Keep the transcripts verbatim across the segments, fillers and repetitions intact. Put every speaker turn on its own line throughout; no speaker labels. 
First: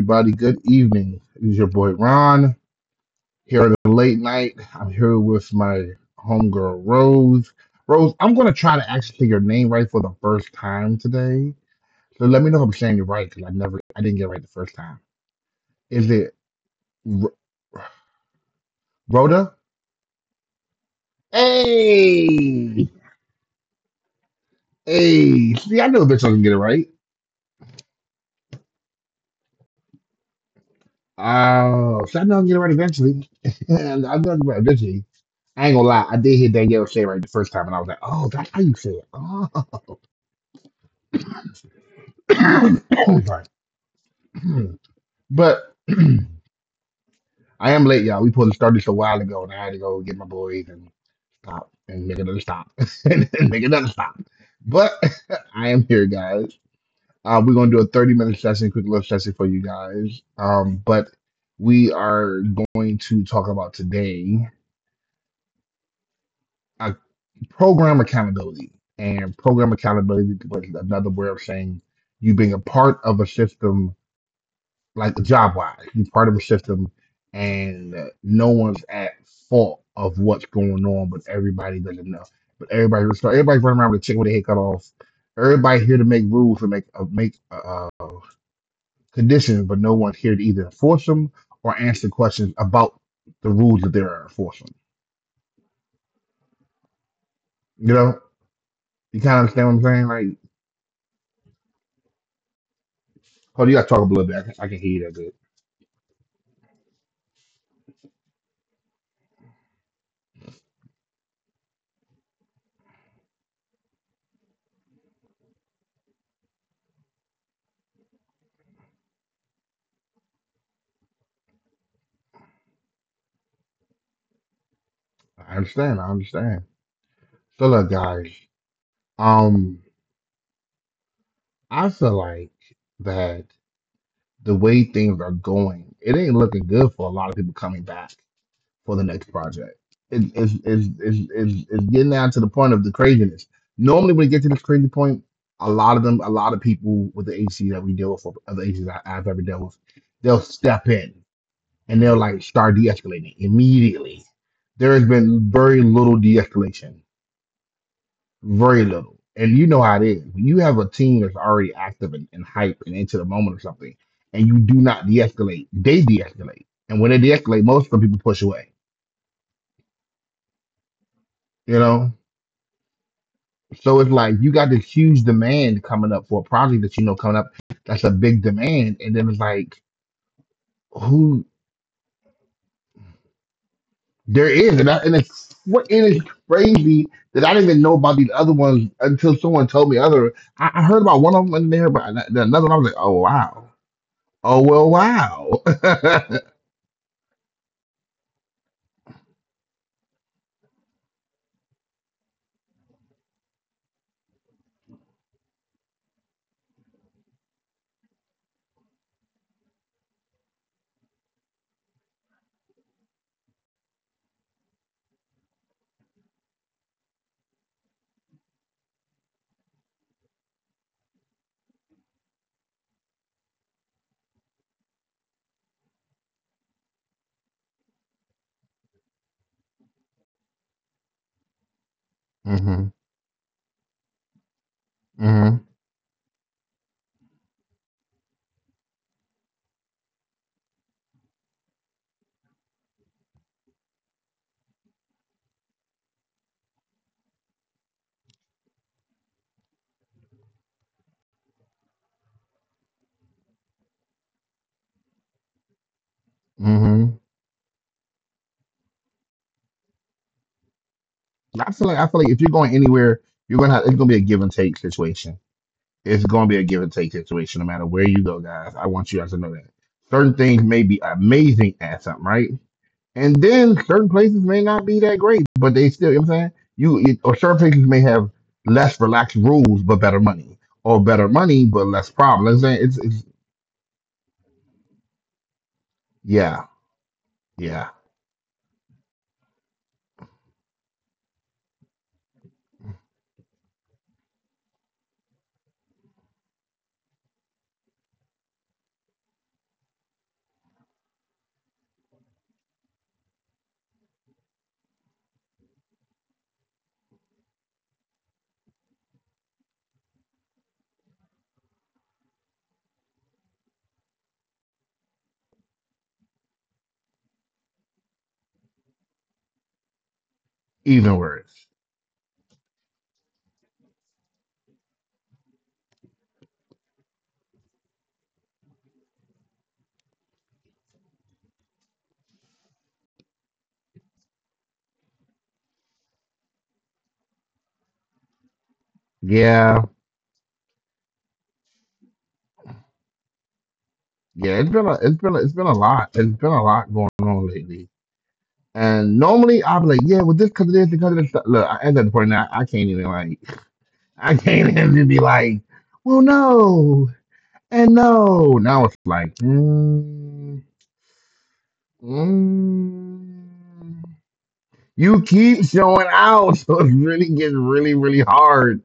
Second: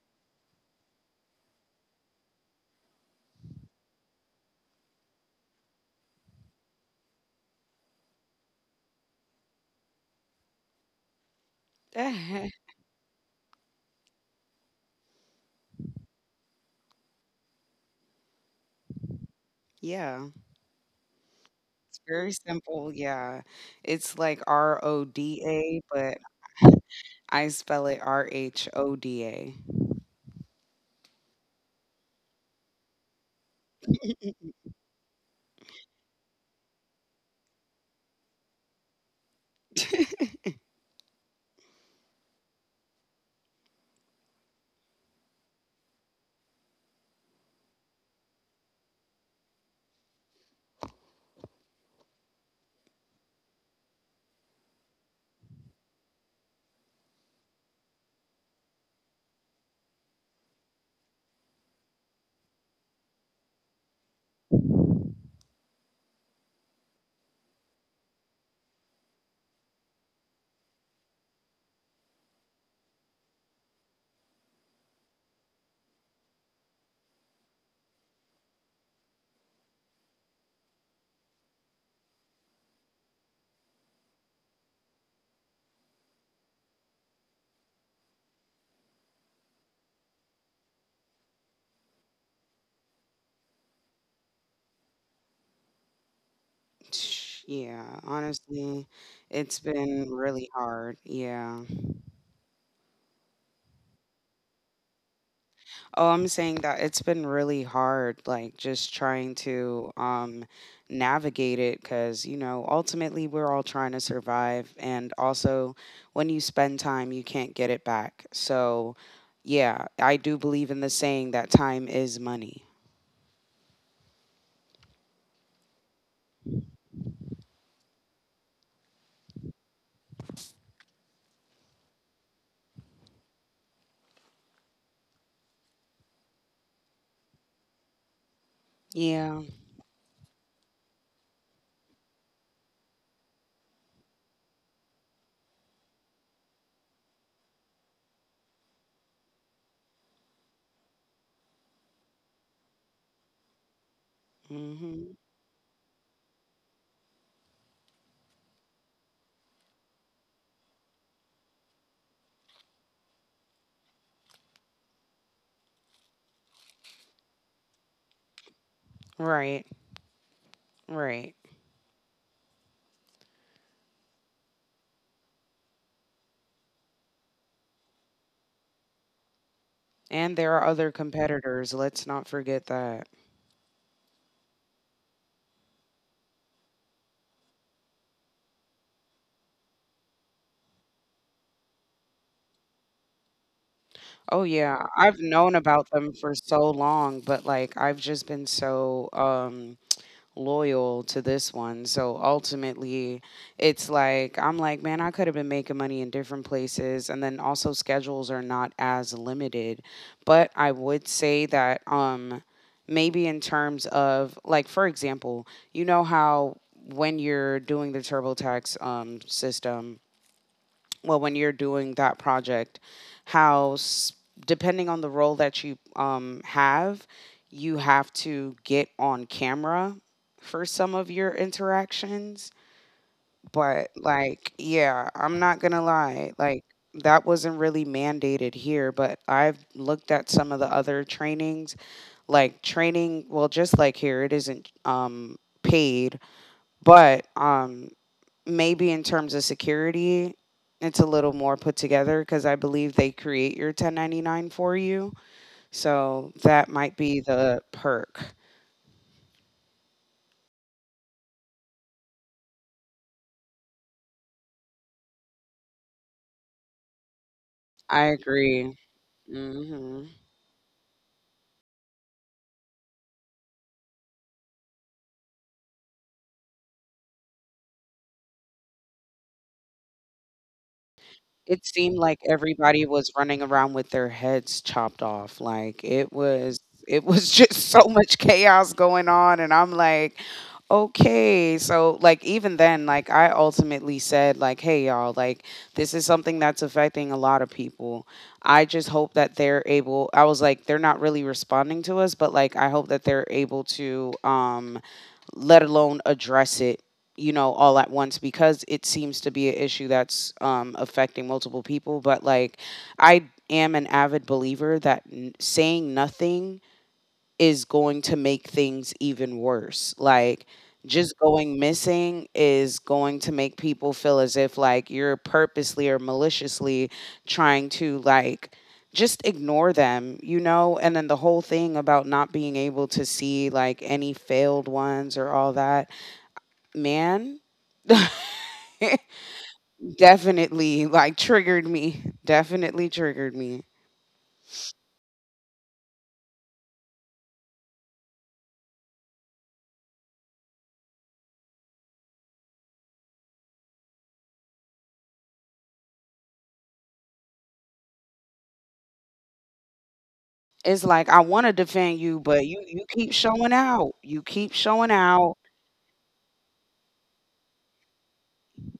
everybody. Good evening. It's your boy Ron here at the late night. I'm here with my homegirl Rose. Rose, I'm gonna try to actually say your name right for the first time today. So let me
Eh,
know if I'm saying it right because I never, I didn't get it right the first time. Is it R- Rhoda?
yeah, it's very
Hey,
simple, yeah. It's like
hey. See, I
R O D A,
know bitch
but
I can get it right.
I spell it R H O D A.
Uh, so I know I can get it right eventually. And I know I can get it right eventually. I ain't gonna lie, I did hear Danielle say it right the first time, and I was like, "Oh, that's how you say it." Sorry. But I am late, y'all. We pulled to start this a while ago, and I had to go get my boys and stop and make another stop and make another stop. But I am here, guys. Uh, we're gonna do a thirty minute session, quick little session for you guys. Um, but we are going to talk about today uh, program accountability, and program accountability was another way of saying you being a part of a system, like job wise. He's part of a system, and no one's at fault of what's going on, but everybody doesn't know. But everybody, everybody's running around with a chicken with their head cut off. Everybody here to make rules and make uh, make uh, conditions, but no one's here to either enforce them or answer questions about the rules that they're enforcing.
Yeah,
You know,
honestly,
you kind
it's
of understand what I'm
been
saying?
really
Like,
hard, yeah.
oh, you got to talk a little bit. I can, I can hear you that good.
Oh, I'm saying that it's been really hard, like just trying to um, navigate it because, you know, ultimately we're all trying to survive. And also, when you spend time, you can't get it back. So, yeah, I do believe in the saying that time is money.
I understand. I understand. So look, guys. Um, I feel like that. The way things are going, it ain't looking good for a lot of people coming back for the next
Yeah.
project. It, it's, it's, it's, it's, it's getting down to the point of the craziness. Normally, when it gets to this crazy point, a lot of them, a lot of people with the A C that we deal with, or other A Cs I, I've ever dealt with, they'll step in and they'll like start de escalating immediately. There has
Hmm.
been very little de escalation, very little. And you know how it is. When you have a team that's already active and, and hype and into the moment or something, and you do not de escalate, they de escalate. And when they de escalate, most of the people push away,
Right. Right.
you know? So it's like you got this huge demand coming up for a project that you know coming up that's a big demand. And then it's like,
And there are other
who
competitors. Let's not forget that.
there is. And, I, and it's what and it's crazy that I didn't even know about these other ones until someone told me other. I, I heard about one of them and there, but another one, I was like, oh, wow.
Oh
Oh well,
yeah, I've known
wow.
about them for so long, but like I've just been so um loyal to this one. So ultimately, it's like I'm like, man, I could have been making money in different places, and then also schedules are not as limited. But I would say that um maybe in terms of like, for example, you know how when you're doing the TurboTax um system, well, when you're doing that project, how s- depending on the role that you um, have, you have to get on camera for some of your interactions.
Hmm.
But like, yeah, I'm not
Hmm.
gonna lie, like that wasn't really mandated here, but I've looked at some of the other trainings, like training. Well, just like here, it isn't um paid, but um maybe in terms of security, it's a little more put together because I believe they create your ten ninety-nine for you. So that might be
Hmm.
the perk.
I feel like I feel like if you're going anywhere, you're gonna have it's gonna be a give and take situation. It's gonna be a give and take situation no matter
I
where you go,
agree.
guys. I want you guys to know that
Hmm.
certain things may be amazing at something, right? And then certain places may not be that great, but they still, you know what I'm saying? You, you or certain places may have less relaxed rules but better money, or better money
It
but
seemed
less
like
problems. You know what
everybody
I'm saying?
was
It's, it's
running around with their heads chopped off, like, it was
yeah,
it was just so
yeah,
much chaos going on, and I'm like, "Okay." So, like, even then, like, I ultimately said, like, "Hey, y'all, like, this is something that's affecting a lot of people. I just hope that they're able." I was like, "They're not really responding to us, but, like, I hope that they're able to, um, let alone address it, you know, all at once, because it seems to be an issue that's um, affecting multiple people." But like, I am an avid believer that n- saying nothing is going to make things even worse. Like,
even
just going
worse.
missing is going to make people feel as if like you're purposely or maliciously trying to like just ignore them, you know? And then the whole thing about not being able to see like any failed ones or all that, man.
Yeah.
Definitely like triggered me. Definitely triggered me.
Yeah, it's been a, it's been a, it's been a lot. It's been a lot going on lately. And normally I'll be like, yeah, well, this because of this, because of this. Look, I- at that point now, I can't even like, I can't even be like, well, no, and no. Now it's like, mm,
It's like I want to defend you, but you you keep showing out.
mm.
You keep showing
You
out.
keep showing out, so it's really getting really, really hard,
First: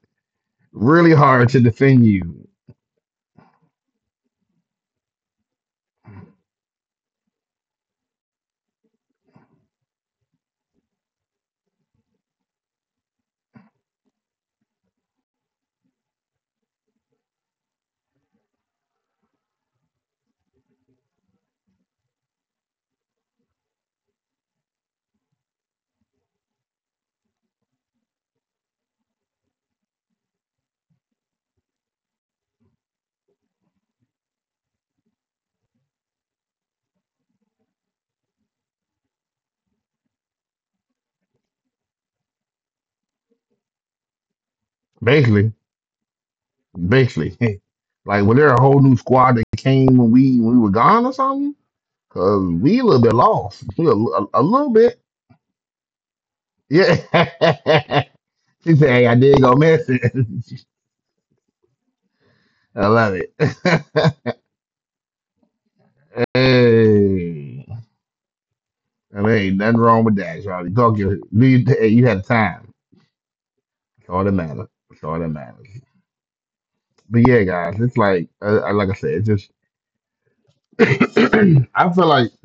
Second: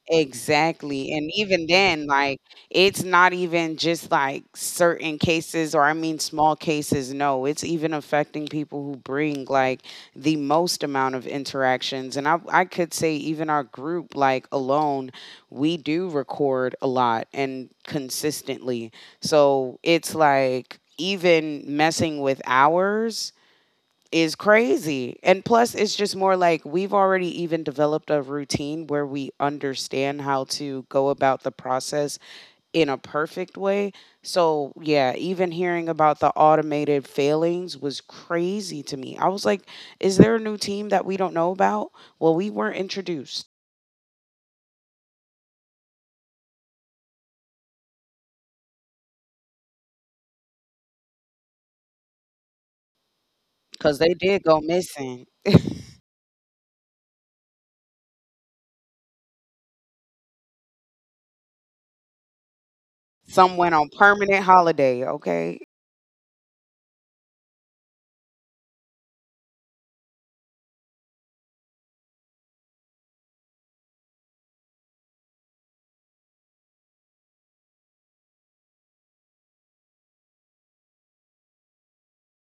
really
Exactly. And
hard to
even
defend
then, like,
you.
it's not even just like certain cases, or I mean, small cases. No, it's even affecting people who bring like the most amount of interactions. And I, I could say, even our group, like, alone, we do record a lot and consistently. So it's like, even messing with ours is crazy. And plus, it's just more like we've already even developed a routine where we understand how to go about the process in a perfect way. So, yeah, even hearing about the automated failings was crazy to me. I was like, is there a new team that we don't know about? Well, we weren't introduced
Basically, basically, like, was there a whole new squad that came when we when we were gone or something? Cause we a little bit lost. We a,
because they
a, a
did go
little bit.
missing.
Yeah. She said, hey, I did go missing. I love
Some went on
it.
permanent holiday, okay?
Hey. I mean, ain't nothing wrong with that, y'all. Talk your do you, hey, you had time. It's all that matters. It's all that matters. But yeah, guys, it's like uh, uh, like I said, it's just I feel like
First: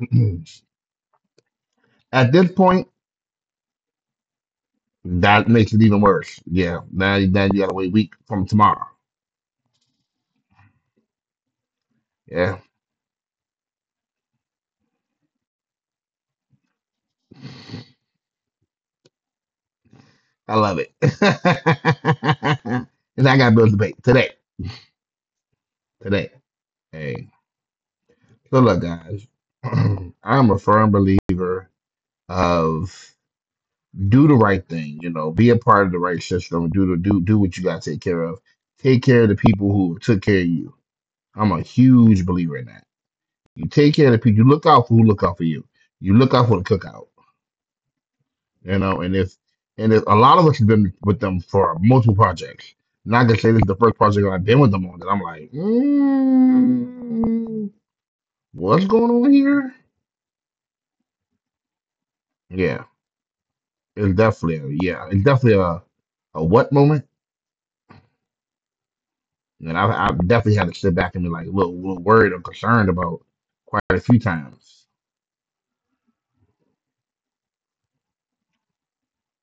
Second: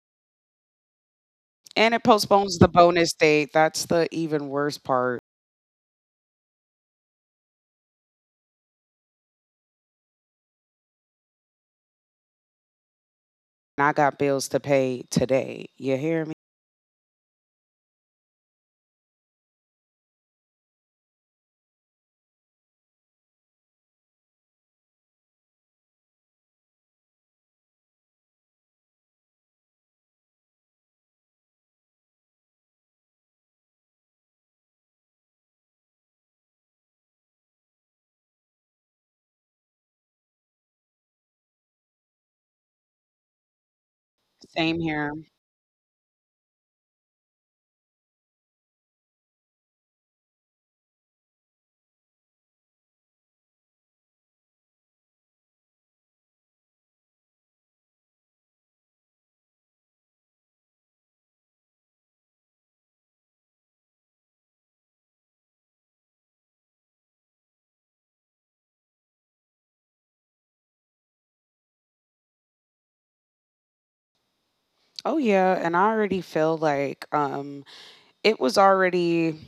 And it
at this
postpones the
point,
bonus date. That's the even worse part.
that makes it even worse. Yeah. Now, now you gotta wait a week from tomorrow. Yeah.
I got bills to pay today. You hear me?
I love it. And I got Bill's debate today. Today. Hey. So look, guys. I'm a firm believer of do the right thing, you know, be a part of the right system, do the do do what you gotta take care of. Take care of the people who took care of you. I'm a huge believer in that. You take care of the people, you look
Same
out for
here.
who look out for you. You look out for the cookout. You know, and it's and it's a lot of us have been with them for multiple projects. Not to say this is the first project I've been with them on that I'm like, mm, what's going on here? Yeah, it's definitely a, yeah, it's definitely a a what moment, and I've, I've definitely had to sit back and be like a little, little worried or concerned about quite a few times.
Oh yeah, and I already feel like um it was already,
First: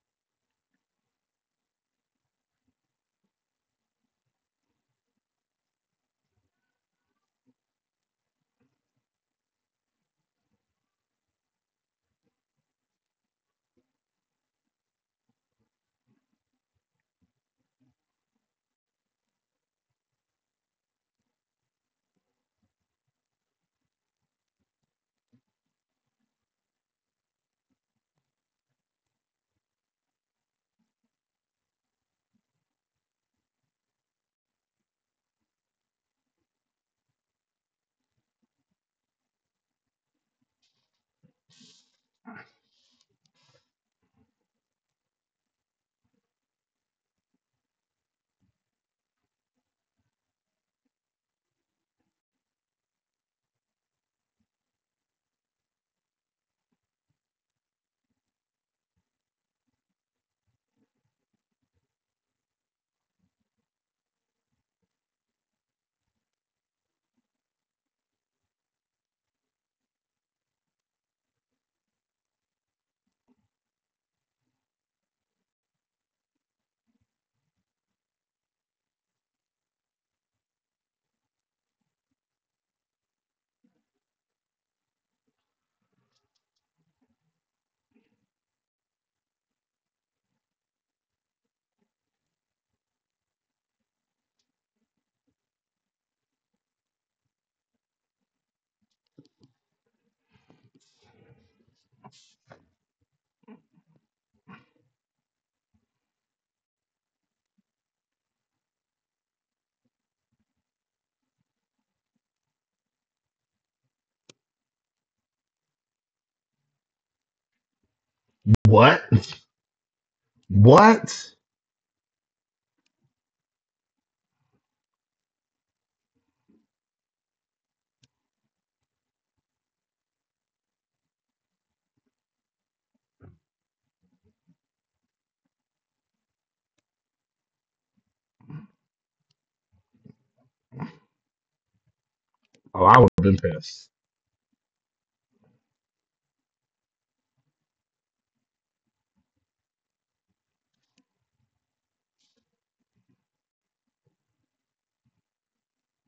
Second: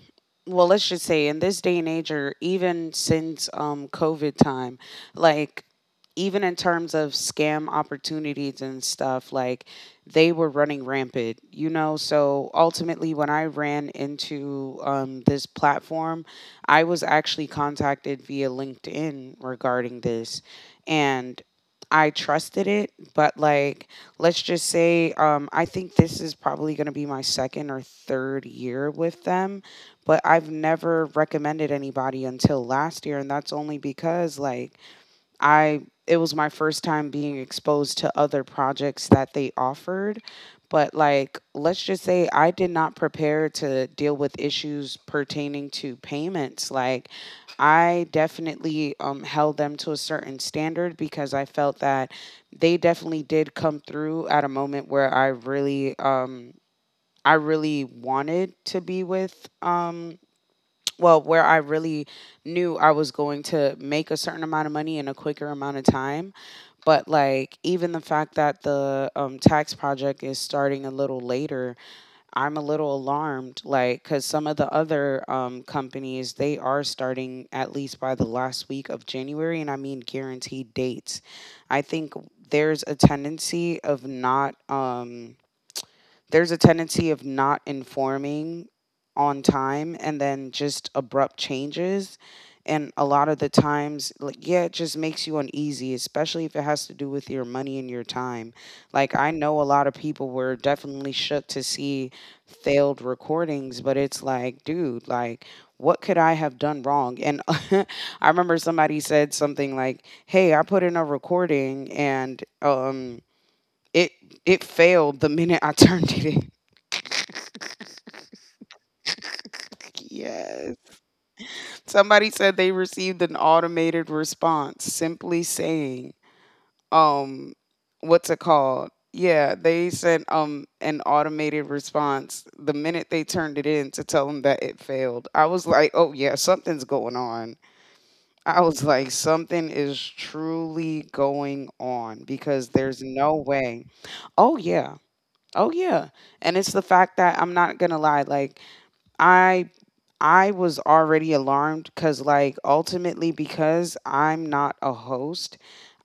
well, let's just say in this day and age, or even since um COVID time, like even in terms of scam opportunities and stuff, like they were running rampant, you know? So ultimately when I ran into um, this platform, I was actually contacted via LinkedIn regarding this, and I trusted it, but like, let's just say, um, I think this is probably going to be my second or third year with them, but I've never recommended anybody until last year. And that's only because, like, I, it was my first time being exposed to other projects that they offered. But, like, let's just say I did not prepare to deal with issues pertaining to payments. Like, I definitely um, held them to a certain standard because I felt that they definitely did come through at a moment where I really, um, I really wanted to be with um, well, where I really knew I was going to make a certain amount of money in a quicker amount of time. But like even the fact that the um, tax project is starting a little later, I'm a little alarmed. Like because some of the other um, companies, they are starting at least by the last week of January, and I mean guaranteed dates. I think there's a tendency of not. Um, there's a tendency of not informing on time, and then just abrupt changes. And a lot of the times, like, yeah, it just makes you uneasy, especially if it has to do with your money and your time. Like, I know a lot of people were definitely shook to see failed recordings, but it's like, dude, like, what could I have done wrong? And I remember somebody said something like, "Hey, I put in a recording and, um, it it failed the minute I turned it in."
What?
Yes.
What?
Somebody said they received an automated response simply saying, um, what's it called? Yeah, they sent um an automated response the minute they turned it in to tell them that it failed. I was like, "Oh yeah, something's going on." I was like, "Something is truly going on, because
Oh, I
there's
would have been
no way."
pissed.
Oh yeah. Oh yeah. And it's the fact that I'm not going to lie, like I I was already alarmed, cuz like ultimately because I'm not a host,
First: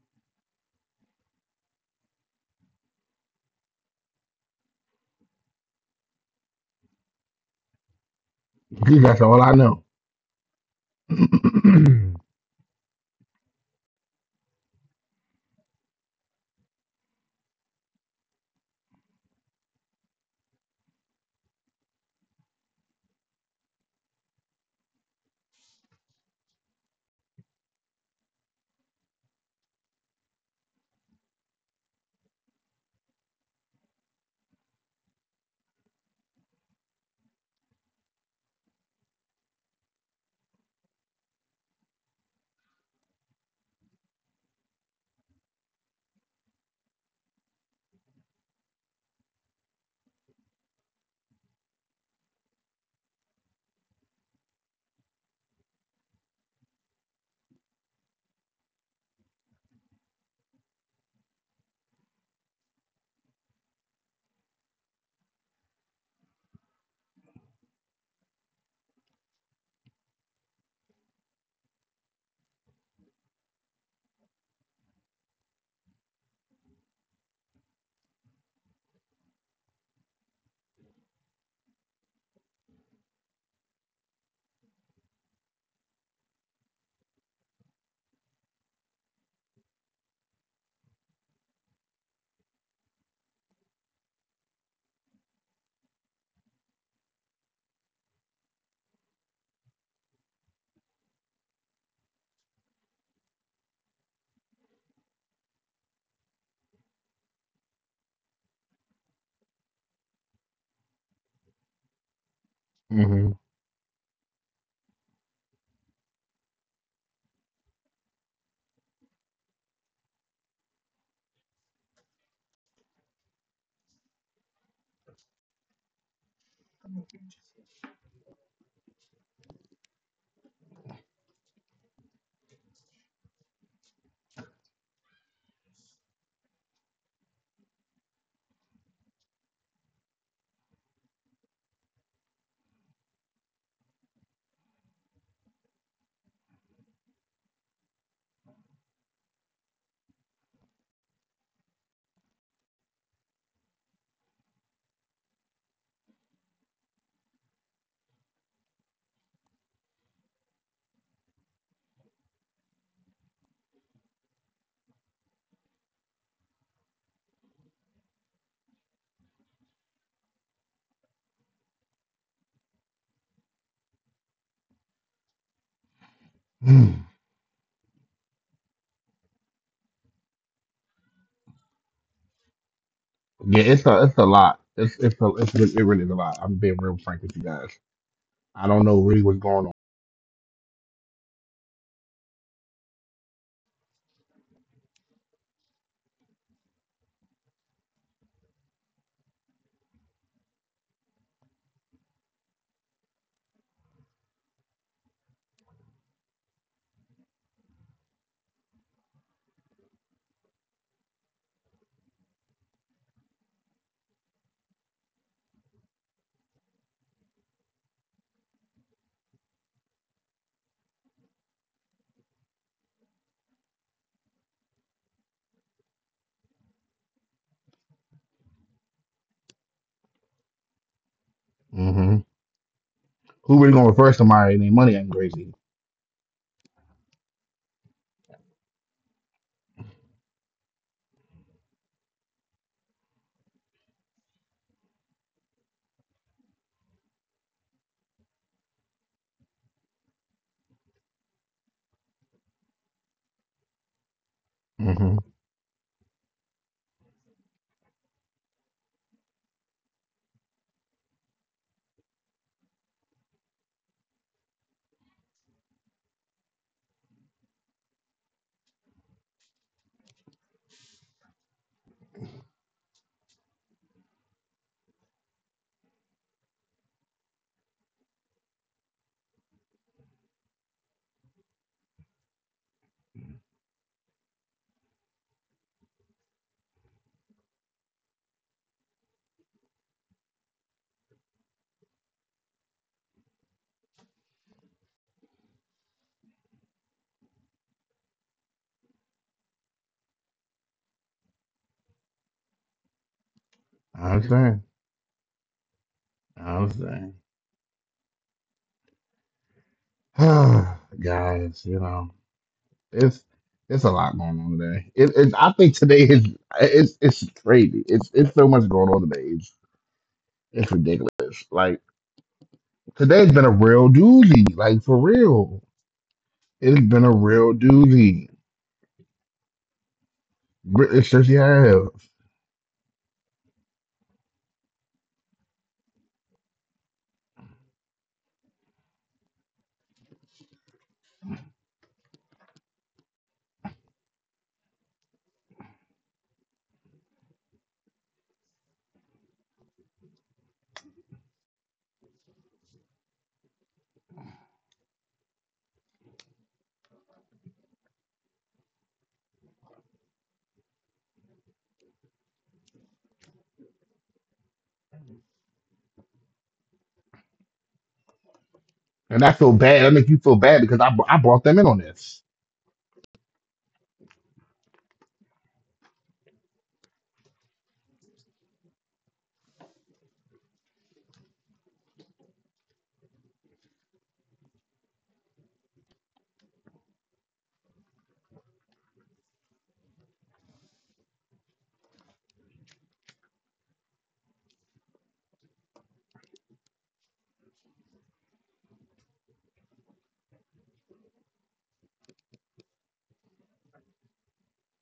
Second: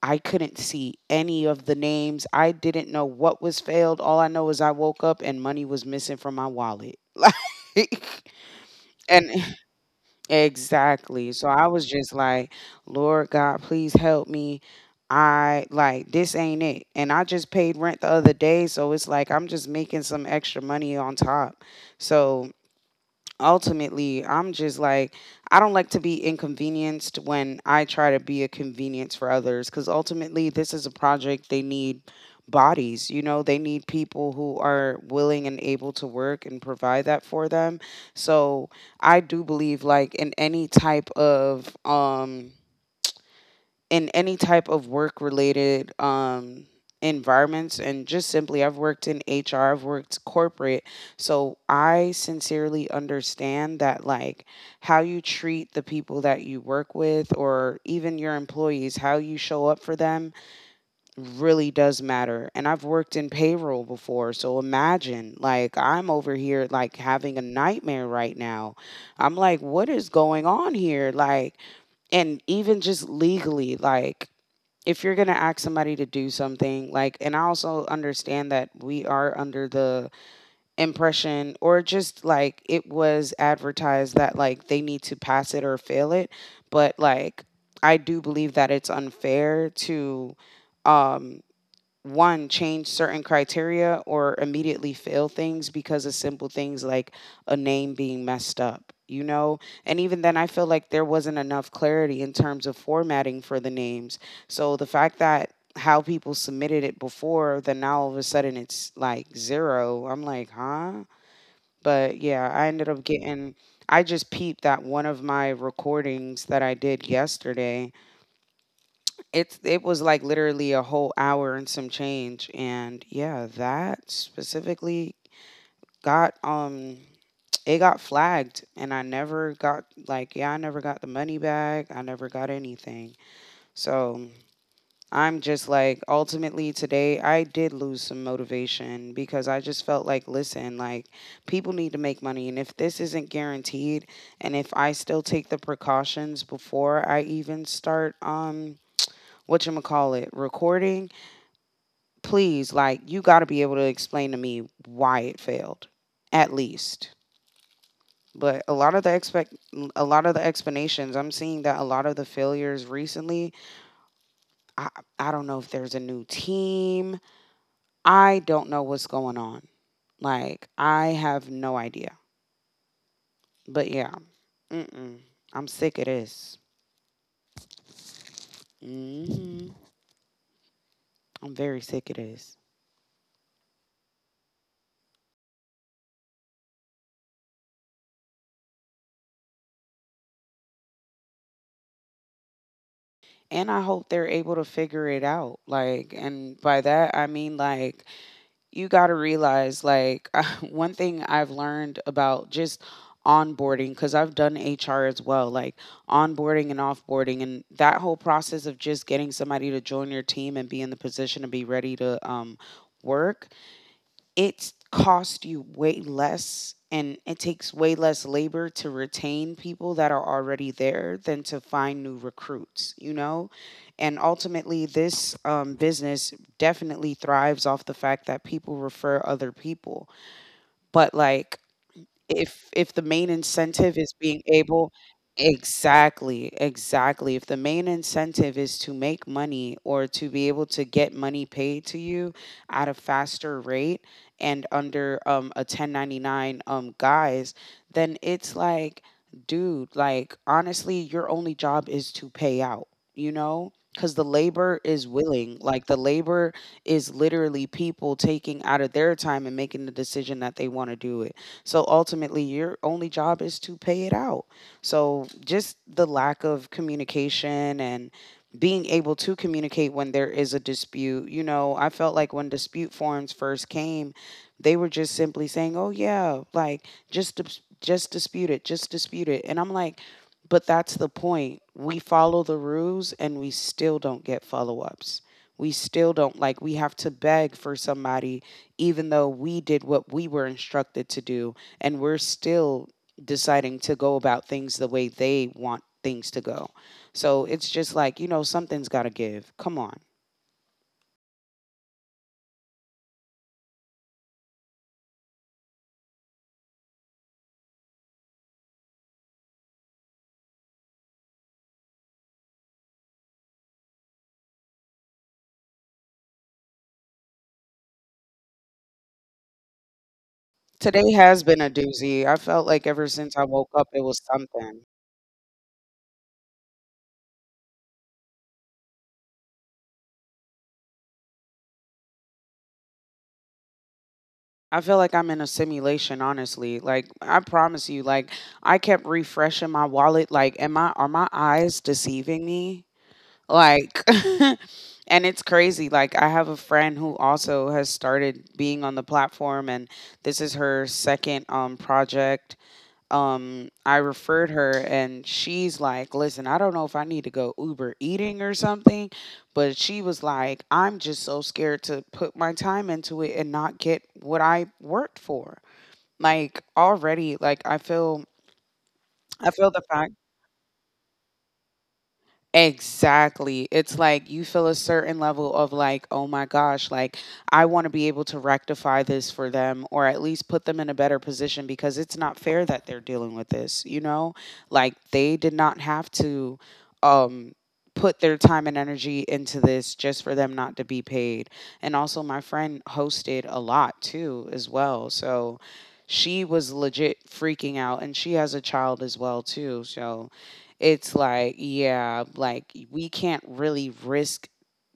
I couldn't see any of the names. I didn't know what was failed. All I know is I woke up and money was missing from my wallet. Like
That's
and
all I know.
exactly. So I was just like, "Lord God, please help me." I like this ain't it. And I just paid rent the other day, so it's like I'm just making some extra money on top. So ultimately I'm just like, I don't like to be inconvenienced when I try to be a convenience for others, because ultimately this is a project they need bodies, you know, they need people who are willing and able to work and provide that for them. So I do believe like in any type of um in any type of work related um environments, and just simply, I've worked in H R, I've worked corporate. So I sincerely understand that like how you treat the people that you work with, or even your employees, how you show up for them really does matter. And I've worked in payroll before, so imagine like I'm over here like having a nightmare right now. I'm like, what is going on here? Like and even just legally, like if you're going to ask somebody to do something, like, and I also understand that we are under the impression, or just like it was advertised, that like they need to pass it or fail it, but like I do believe that it's unfair to um one, change certain criteria or immediately fail things because of simple things like a name being messed up, you know? And even then, I feel like there wasn't enough clarity in terms of formatting for the names. So the fact that how people submitted it before, then now all of a sudden it's like zero, I'm like, huh? But yeah, I ended up
Hmm.
getting, I just peeped that one of my recordings that I did yesterday, it's it was like literally a whole hour and some change, and yeah, that specifically got um it got flagged, and I never got, like, yeah, I never got the money back. I never got anything. So I'm just like ultimately today I did lose some motivation, because I just felt like, listen, like people need to make money, and if this isn't guaranteed, and if I still take the precautions before I even start um what you call it, recording, please, like, you got to be able to explain to me why it failed, at least. But a lot of the expect, a lot of the explanations, I'm seeing that a lot of the failures recently, I, I don't know if there's a new team. I don't know what's going on. Like, I have no idea. But yeah, mm-mm. I'm sick of this. Hmm. I'm very sick of this.
Yeah, it's a it's a lot. It's it's a it's re- it really is a lot. I'm being real frank with you guys. I don't know really what's going on.
And I hope they're able to figure it out. Like, and by that, I mean, like, you got to realize like one thing I've learned about just onboarding, because I've done H R as well, like onboarding and offboarding, and that whole process of just getting somebody to join your team and be in the position to be ready to um, work. It's cost you way less and it takes way less labor to retain people that are already there than to find new recruits, you know? And ultimately, this um, business definitely thrives off the fact that people refer other people. But like,
Hmm.
if if the main
Who really
incentive
going to
is
refer
being
Somebody and
able.
their money ain't crazy.
Exactly, exactly. If the main incentive is to make money or to be able to get money paid to you at a faster rate and under um a ten ninety-nine um guise, then it's like, dude, like honestly your only job is to pay out, you know, because the labor is
Hmm.
willing. Like, the labor is literally people taking out of their time and making the decision that they want to do it. So ultimately, your only job is to pay it out. So just the lack of communication and being able to communicate when there is a dispute. You know, I felt like when dispute forms first came, they were just simply saying, "Oh yeah, like just dis- just dispute it, just dispute it." And I'm like, but that's the point. We follow the rules and we still don't get follow-ups. We still don't, like, we have to beg for somebody even though we did what we were instructed to do, and we're still deciding to go about things the way they want things to go. So it's just like, you know, something's got to give. Come on.
I understand. I understand. Guys, you know, it's it's a lot going on today. It, it I think today is it's it's crazy. It's it's so much going on today. It's it's
Today has
ridiculous.
been a
Like
doozy. I felt like ever since
today's
I
been a
woke up,
real
it was
doozy.
something.
Like for real, it's been a real doozy. Re- It seriously has.
I feel like I'm in a simulation, honestly. Like I promise you, like I kept refreshing my wallet. Like, am I are my eyes deceiving me? Like, and it's crazy. Like, I have a friend who also has started being on the platform, and this is her second um, project. Um, I referred her, and she's like, "Listen, I don't know if I need to go Uber eating or something," but she was like, "I'm just so scared to put my time into it and not get what I worked for." Like, already, like, I feel.
And I
I
feel
feel the
bad. That
fact
make you feel bad because I, I brought them in on this.
Exactly. It's like you feel a certain level of, like, oh my gosh, like I want to be able to rectify this for them or at least put them in a better position because it's not fair that they're dealing with this, you know? Like they did not have to um put their time and energy into this just for them not to be paid. And also my friend hosted a lot too as well. So she was legit freaking out and she has a child as well too. So it's like, yeah, like we can't really risk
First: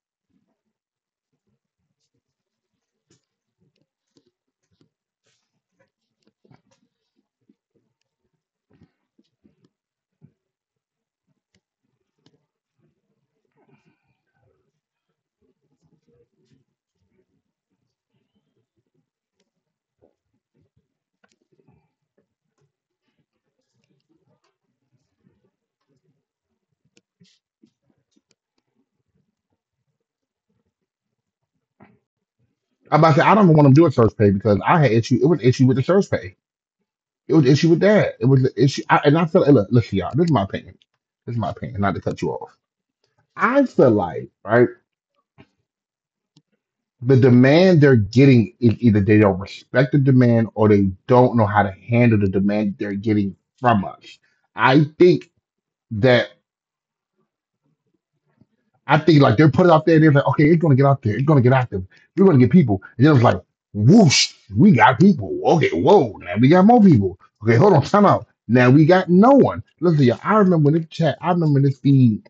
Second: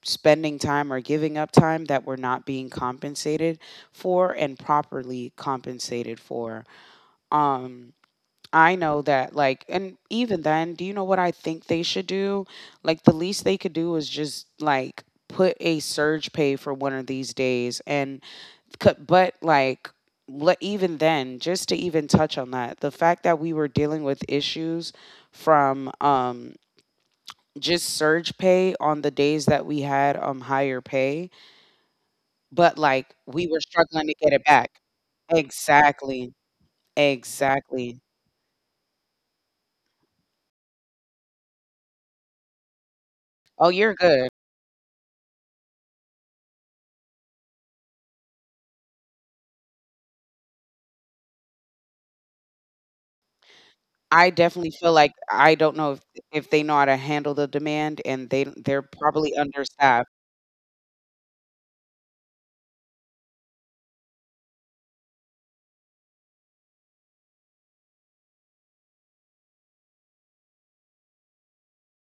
spending time or giving up time that we're not being compensated for and properly compensated for. Um I know that, like, and even then, do you know what I think they should do? Like the least they could do is just like put a surge pay for one of these days and c- but like le- even then, just to even touch on that, the fact that we were dealing with issues from um just surge pay on the days that we had um higher pay, but
I'm about
like
to say, I don't
we
even
were
want them doing
struggling
church
to
pay
get it
because
back.
I had issue. It was an issue with the church
Exactly.
pay. It was an issue with
Exactly.
that. It was an issue. I, and I feel like, look, listen, y'all, this is my opinion. This is my opinion, not to cut you off. I
Oh,
feel
you're
like,
good.
right, the demand they're getting is either they don't respect the demand or they don't know how to handle the demand they're getting from us.
I
I
definitely feel like
think
I don't know if,
that.
if they know how to handle the demand, and they
I
they're
think like
probably
they're put it out there and they're
understaffed.
like, okay, it's gonna get out there, it's gonna get out there, we're gonna get people. And it was like, whoosh, we got people. Okay, whoa, now we got more people. Okay, hold on, time out. Now we got no one. Listen, y'all, I remember when this chat, I remember this feed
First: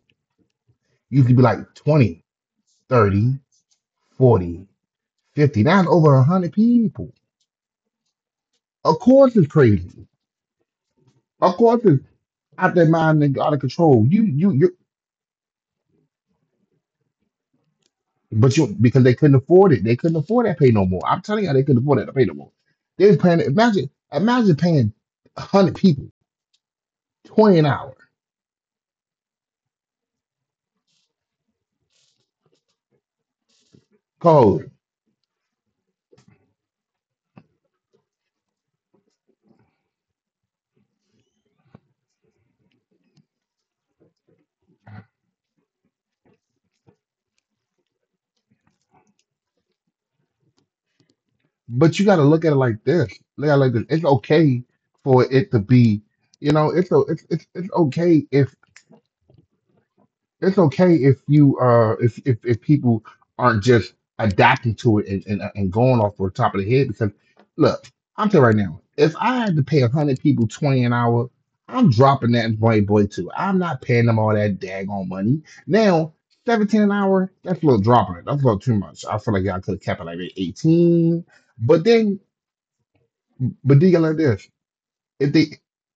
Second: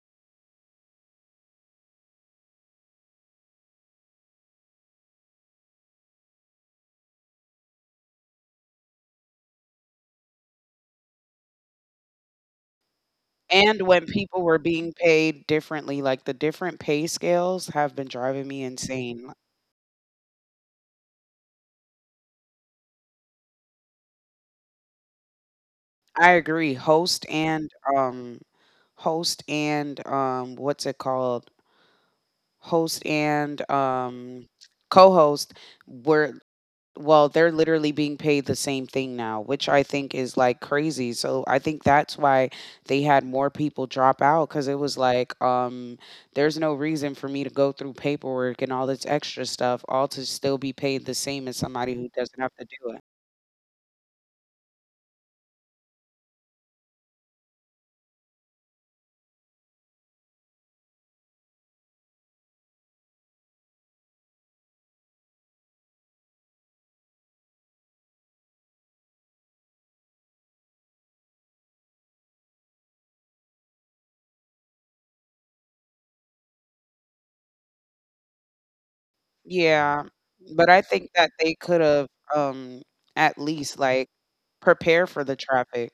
used to be like twenty, thirty, forty, fifty. Now it's over one hundred people. Of course it's crazy. Of course it's out their mind and out of
And when
control. You,
people were
you, you
being paid differently, like the different pay scales have been driving me
But you
insane.
because they couldn't afford it. They couldn't afford that pay no more. I'm telling you, they couldn't afford that to pay no more. They was paying imagine imagine paying hundred
I
people,
agree. Host and
twenty an hour.
um host and um what's it called? Host and um,
Cold.
co-host were, well, they're literally being paid the same thing now, which I think is like crazy, so I think that's why they had more people drop out because it was like, um there's no reason for me to go through paperwork and all this extra stuff all to still be paid the same as
But
somebody
you
who
gotta look
doesn't
at it
have to
like
do it.
this. Look at it like this. It's okay for it to be, you know, it's o- it's it's, it's okay if. It's okay if you uh if if, if people aren't just adapting to it, and, and and going off the top of the head because look, I'm telling you right now, if I had to pay one hundred people twenty an hour, I'm dropping that. And boy, boy too, I'm not paying them all that daggone money. Now seventeen an hour, that's a little dropping it. That's a little too much. I feel like y'all could have kept
Yeah,
it like at
but I think
eighteen.
that they could
but
have
then
um at
but
least
then you
like
like this
prepare for
if
the
they
traffic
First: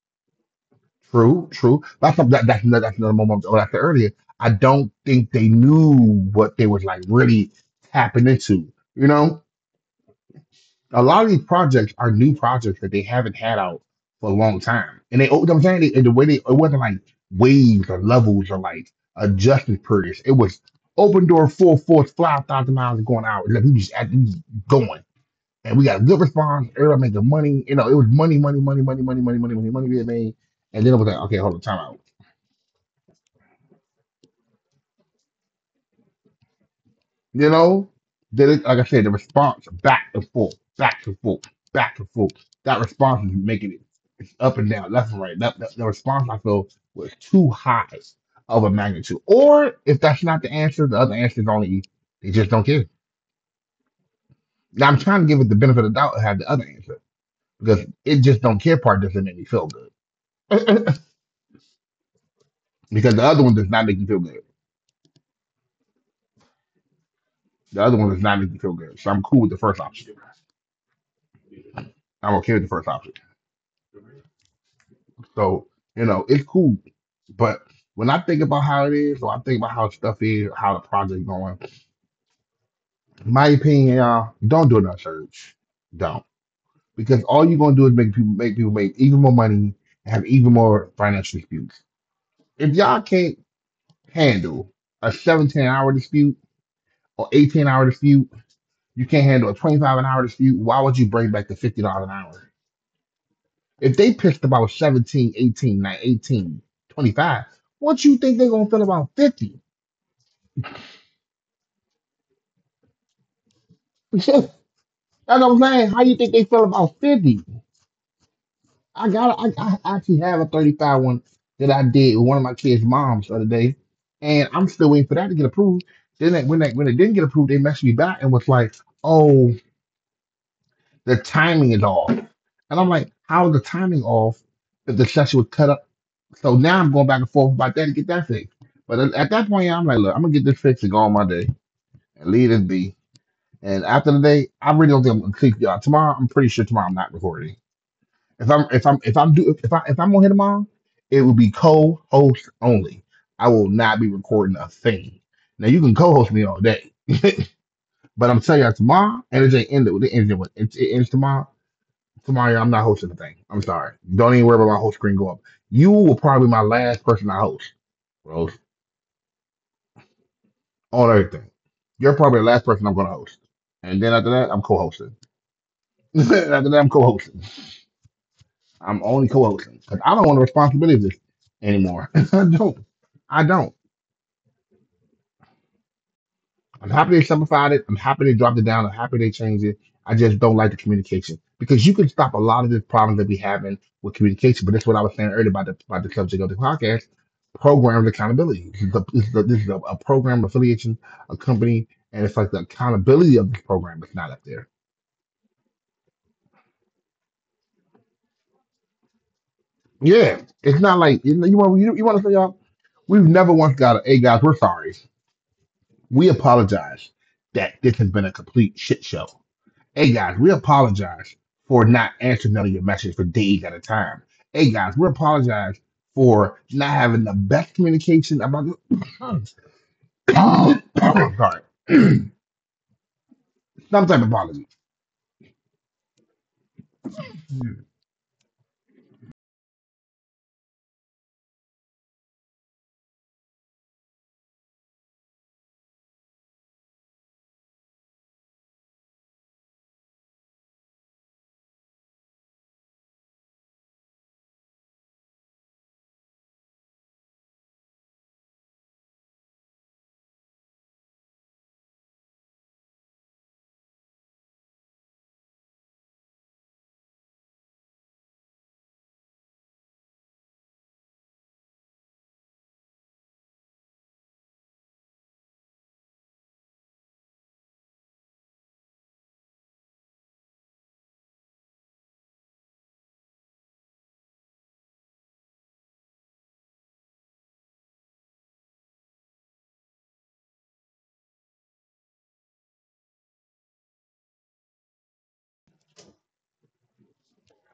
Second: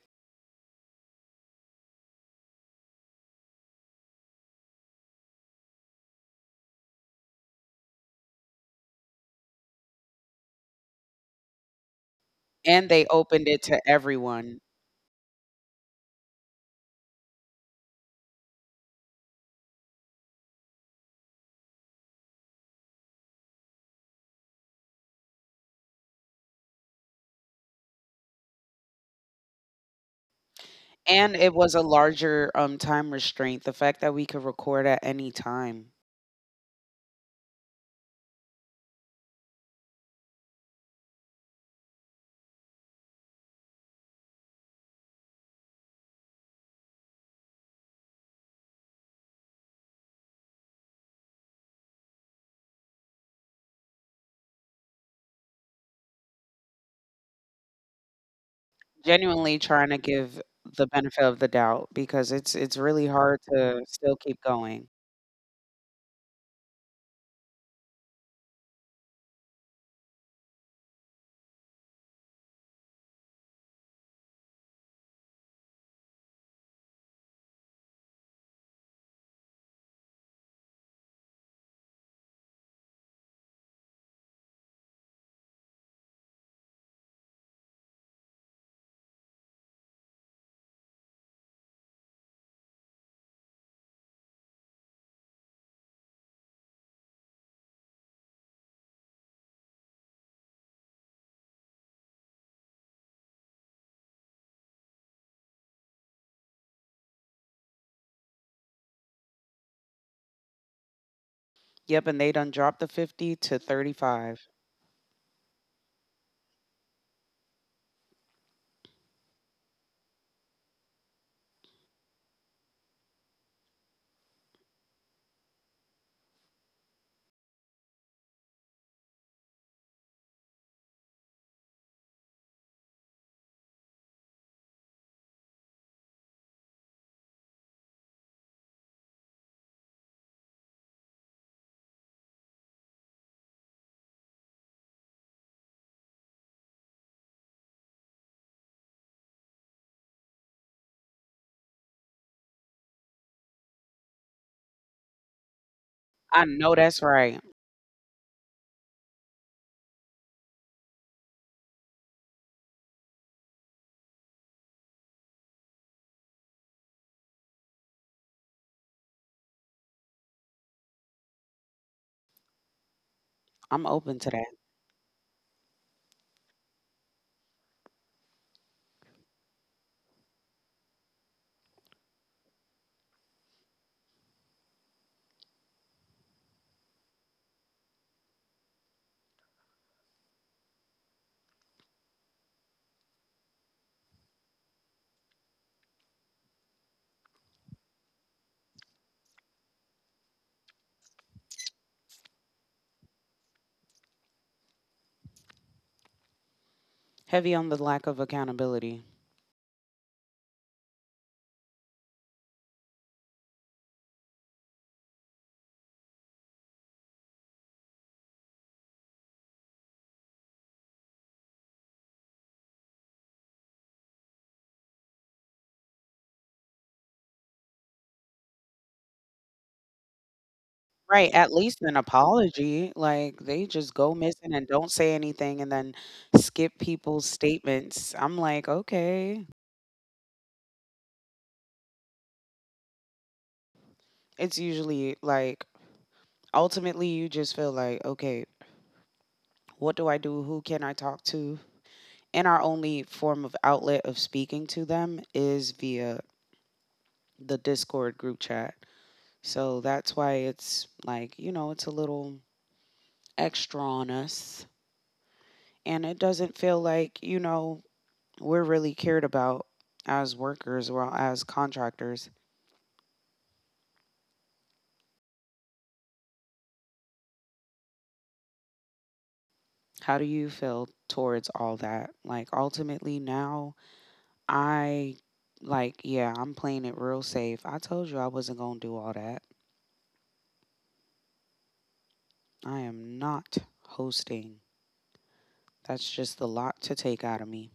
true, true. That's some- that, that's another, that's another moment I was after earlier. I don't think they knew what they was like really tapping into. You know, a lot of these projects are new projects that
and
they
they
haven't
opened
had
it
out
to
for a long
everyone.
time, and they, you I'm saying, they, and the way they, it wasn't like waves or levels or like adjustment periods. It was open door, full force, five thousand miles going out. Like we just, at- we just going, and we got a good response. Everybody making money. You know, it was money, money, money, money, money, money, money, money, money being made, and then it was like,
And
okay, hold
it
on,
was a
timeout.
larger, um, time restraint, the fact that we could record at any time.
You know, then like I said, the response back and forth, back and forth, back and forth. That response is making it it's up and down, left and right. That, that- the response I feel was too high of a magnitude. Or if that's not the answer, the other answer is only they just don't care. Now I'm trying to give it the benefit of the doubt and have the other answer because it just don't care part doesn't make me
Genuinely
feel
trying to give
good
the benefit of the doubt because it's it's really
because the
hard
other one does
to
not make me
still
feel
keep
good.
going.
The other one does not make me feel good, so I'm cool with the first option. I'm okay with the first option. So, you know, it's cool. But when I think about how it is, or I think about how stuff is, how the project going, my opinion, y'all, don't do no search. Don't. Because all you're gonna do is make people make people make even more money and have even more financial disputes. If y'all can't handle a seventeen hour dispute or eighteen hour dispute, you can't handle a twenty-five an hour dispute, why would you bring back the fifty dollars an hour? If they pissed about seventeen, eighteen, nine, eighteen, twenty-five, what you think they're gonna feel about fifty?
Yep, and they done dropped the fifty to
Yeah,
thirty-five.
that's what I'm saying. How you think they feel about fifty? I got I, I actually have a thirty-five one that I did with one of my kids' moms the other day, and I'm still waiting for that to get approved. Then they, when they, When it didn't get approved, they messaged me back and was like, "Oh, the timing is off." And I'm like, "How is the timing off if the session was cut up?" So now I'm going back and forth about that to get that fixed. But at at that point, I'm like, "Look, I'm gonna get this fixed and go on my day and leave this be." And after the day, I really don't think I'm gonna click y'all. Tomorrow, I'm pretty sure tomorrow I'm not recording. If I'm if I'm if I'm do if I if I'm on here tomorrow, it will be co-host only. I will not be recording a thing. Now you can
I
co-host me
know
all
that's
day,
right.
but I'm telling you tomorrow, and it ain't ended. It ends with it, it ends tomorrow. Tomorrow I'm not hosting the thing. I'm sorry. Don't even worry about my host screen go up. You will probably be my last person I host, bro. On everything, you're probably the last person I'm gonna host,
I'm
and
open
then
to
after
that.
that I'm co-hosting. After that I'm co-hosting. I'm only co-hosting because I don't want the responsibility of this anymore. I don't. I don't. I'm happy they simplified it. I'm happy they dropped it down. I'm happy they changed it. I just don't like the communication because you can stop a lot of the problems that we having with communication. But that's what I was saying earlier about the about the subject of the podcast. Programmed accountability. This is, the, this is, the, this is a, a program affiliation, a company, and it's like the accountability of this program is not up there.
Heavy on the lack of accountability.
Yeah, it's not like you know, you want you, you want to say y'all. We've never once got a hey guys, we're sorry. We apologize that this has been a complete shit show. Hey guys, we apologize for not answering none of your messages for days at a time. Hey guys, we apologize for not having the best communication about this. Oh,
Right, at
sorry.
least an apology, like, they just
Some
go
type of
missing and
apology.
don't say anything and then skip people's statements. I'm like, "Okay." It's usually, like, ultimately you just feel like, okay, what do I do, who can I talk to, and our only form of outlet of speaking to them is via the Discord group chat. So that's why it's like, you know, it's a little extra on us, and it doesn't feel like, you know, we're really cared about as workers or as contractors. How do you feel towards all that, like ultimately now? I Like, yeah, I'm playing it real safe. I told you I wasn't going to do all that. I am not hosting. That's just a lot to take out of me.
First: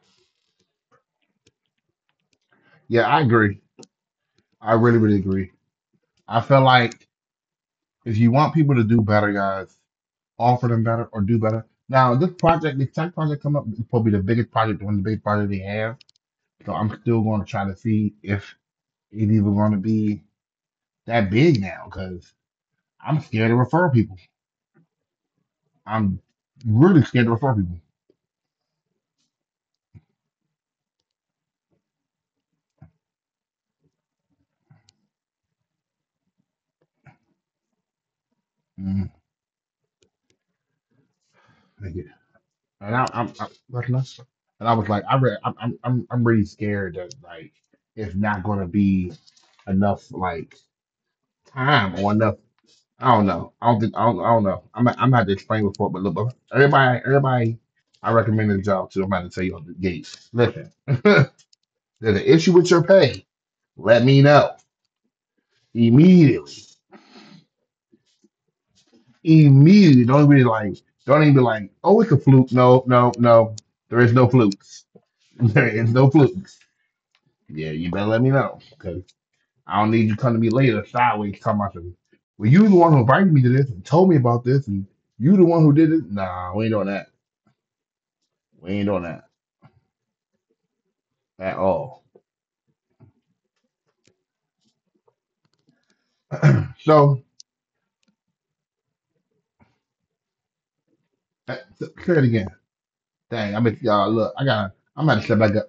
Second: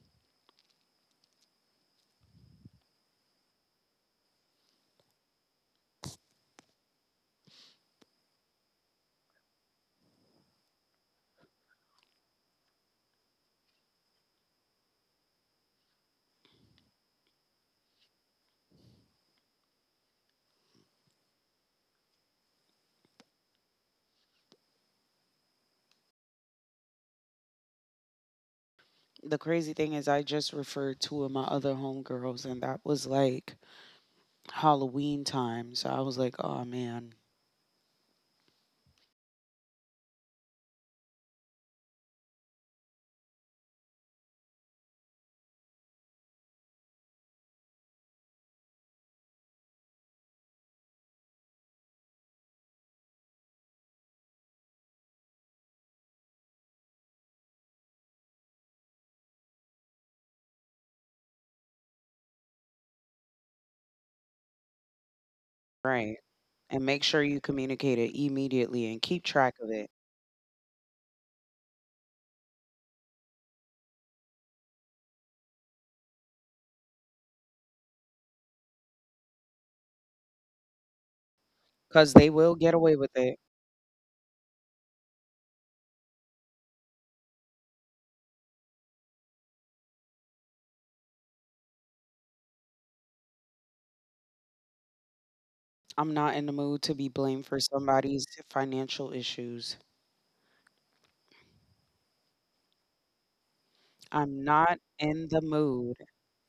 Yeah, I agree. I really, really agree. I feel like if you want people to do better, guys, offer them better or do better. Now, this project, this tech project come up, is probably the biggest project, one of the biggest projects they have. So I'm still going to try to see if it even going to be that big now. Because I'm scared to refer people. I'm really scared to refer people.
The crazy thing is, I just referred two of my other homegirls, and that was like Halloween time. So I was like, oh man,
Mm, thank you. And I, I'm, I, recognize. And I was like, I re- I'm, I'm, I'm I'm really scared that like it's not going to be enough like time or enough. I don't know. I don't think. I don't, I don't know. I'm. not- I'm not to explain before, but look, but everybody, everybody, I recommend the job to. I'm about to tell you on the gates. Listen, there's an issue with your pay. Let me know
right.
immediately.
And make sure you communicate it immediately and keep track of it
Immediately, don't even be like, don't even be like, oh, it's a fluke. No, no, no. There is no flukes. There is no flukes. Yeah, you better let me know because I don't need you coming to me later sideways talking about some.
because they
Well,
will
you the
get
one who
away with
invited me
it.
to this and told me about this, and you the one who did it. Nah, we ain't doing that. We ain't doing that at all.
I'm not in the mood to be blamed for somebody's
So,
financial issues.
uh, so say it again.
I'm
Dang, I mean,
not
y'all look. I
in the
got. I'm
mood
about to step back up.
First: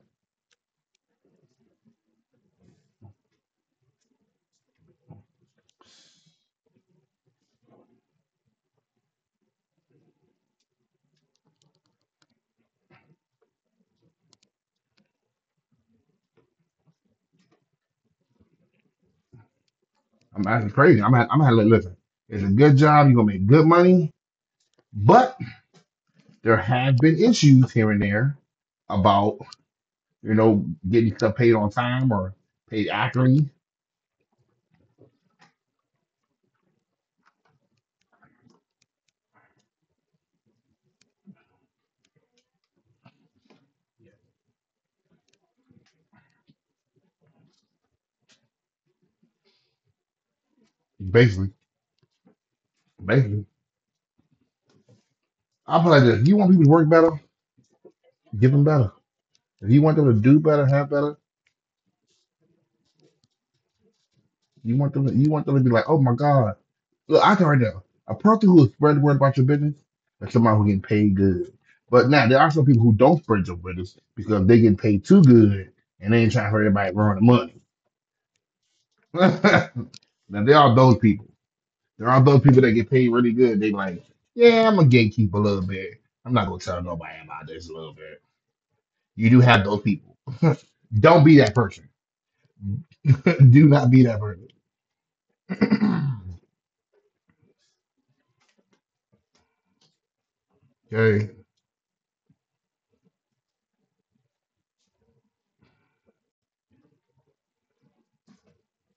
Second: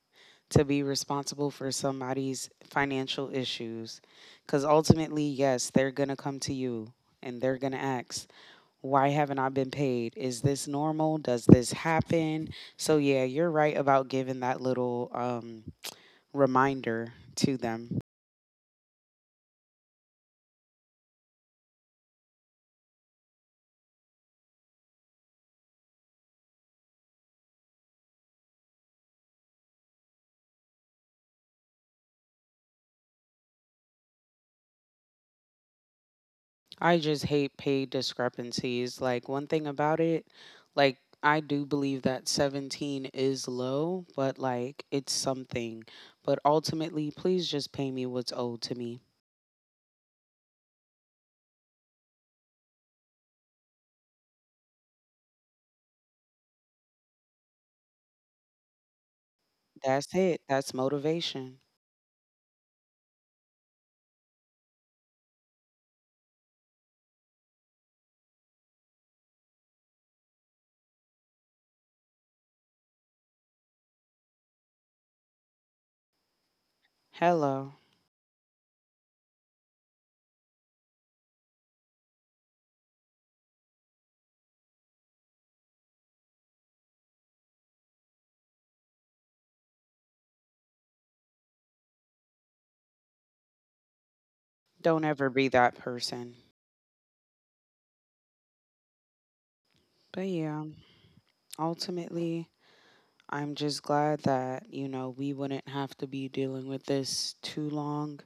to be responsible for somebody's financial issues. Because ultimately, yes, they're going to come to you and they're going to ask, why haven't I been paid? Is this normal? Does this happen? So, yeah, you're right about giving that little um, reminder to them.
I'm acting crazy. I'm. At, I'm. At, listen. It's a good job. You are gonna make good money, but there have been issues here and there about you know getting stuff paid on time or paid accurately.
I just hate pay discrepancies. Like, one thing about it, like, I do believe that seventeen is low, but like, it's something. But ultimately, please just pay me what's owed to me.
Basically, basically, I'm like this. If you want people to work better, give them better. If you want them to do better,
That's
have
it.
better.
That's motivation.
You want them. To, you want them to be like, oh my god, look, I can right now. A person who will spread the word about your business, that's somebody who getting paid good. But now there are some people who don't spread your business because they get paid too good and they ain't trying for everybody to earn the money.
Hello.
Now there are those people. There are those people that get paid really good. They like, yeah, I'm a gatekeeper a little bit. I'm not gonna tell nobody about this a little bit. You do have those people. Don't be that person. Do not be that person.
Don't ever be that person. But
Okay.
yeah, ultimately, I'm just glad that, you know, we wouldn't have to be dealing with this too long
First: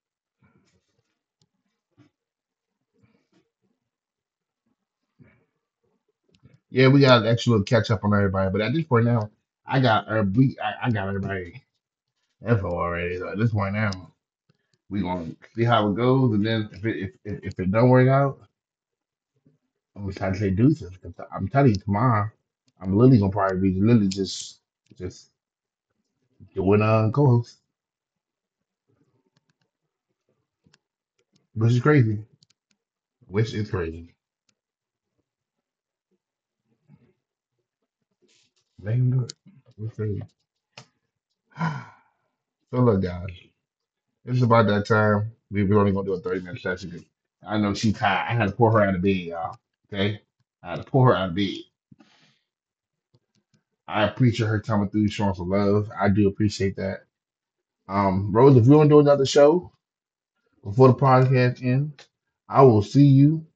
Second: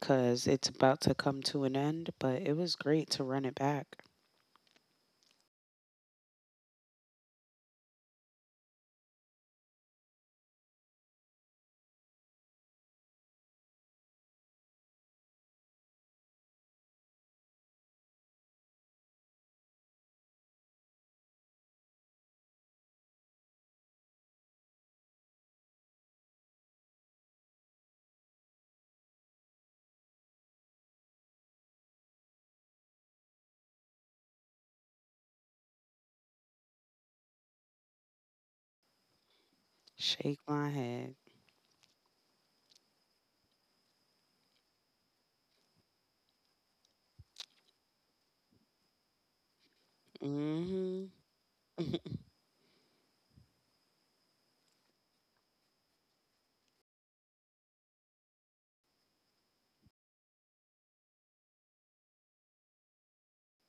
because it's about to come to an end. But it was great to run it back.
Yeah, we got an extra little catch up on everybody, but at this point now, I got uh, we, I, I got everybody info already. So at this point now, we gonna see how it goes, and then if it if, if, if it don't work out, I'm gonna try to say deuces. 'Cause I'm telling you, tomorrow, I'm literally gonna probably be literally just just It went uh co-host, which is crazy, which is crazy. They can do it. It's crazy.
Shake my head.
So look, guys, it's about that time. We we're only gonna do a thirty minute session. 'Cause I know she tired. I had to pull her out of bed, y'all. Okay, I had to
Mm
pull her out of bed.
hmm.
I appreciate her coming through, showing some love. I do appreciate that. Um, Rose, if you want to do another show before the podcast ends, I will see you.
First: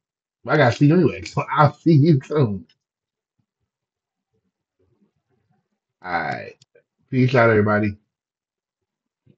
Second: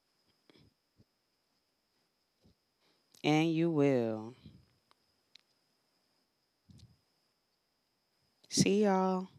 I gotta see you anyway, so I'll see you soon.
And you will.
All right, peace out, everybody.
See y'all.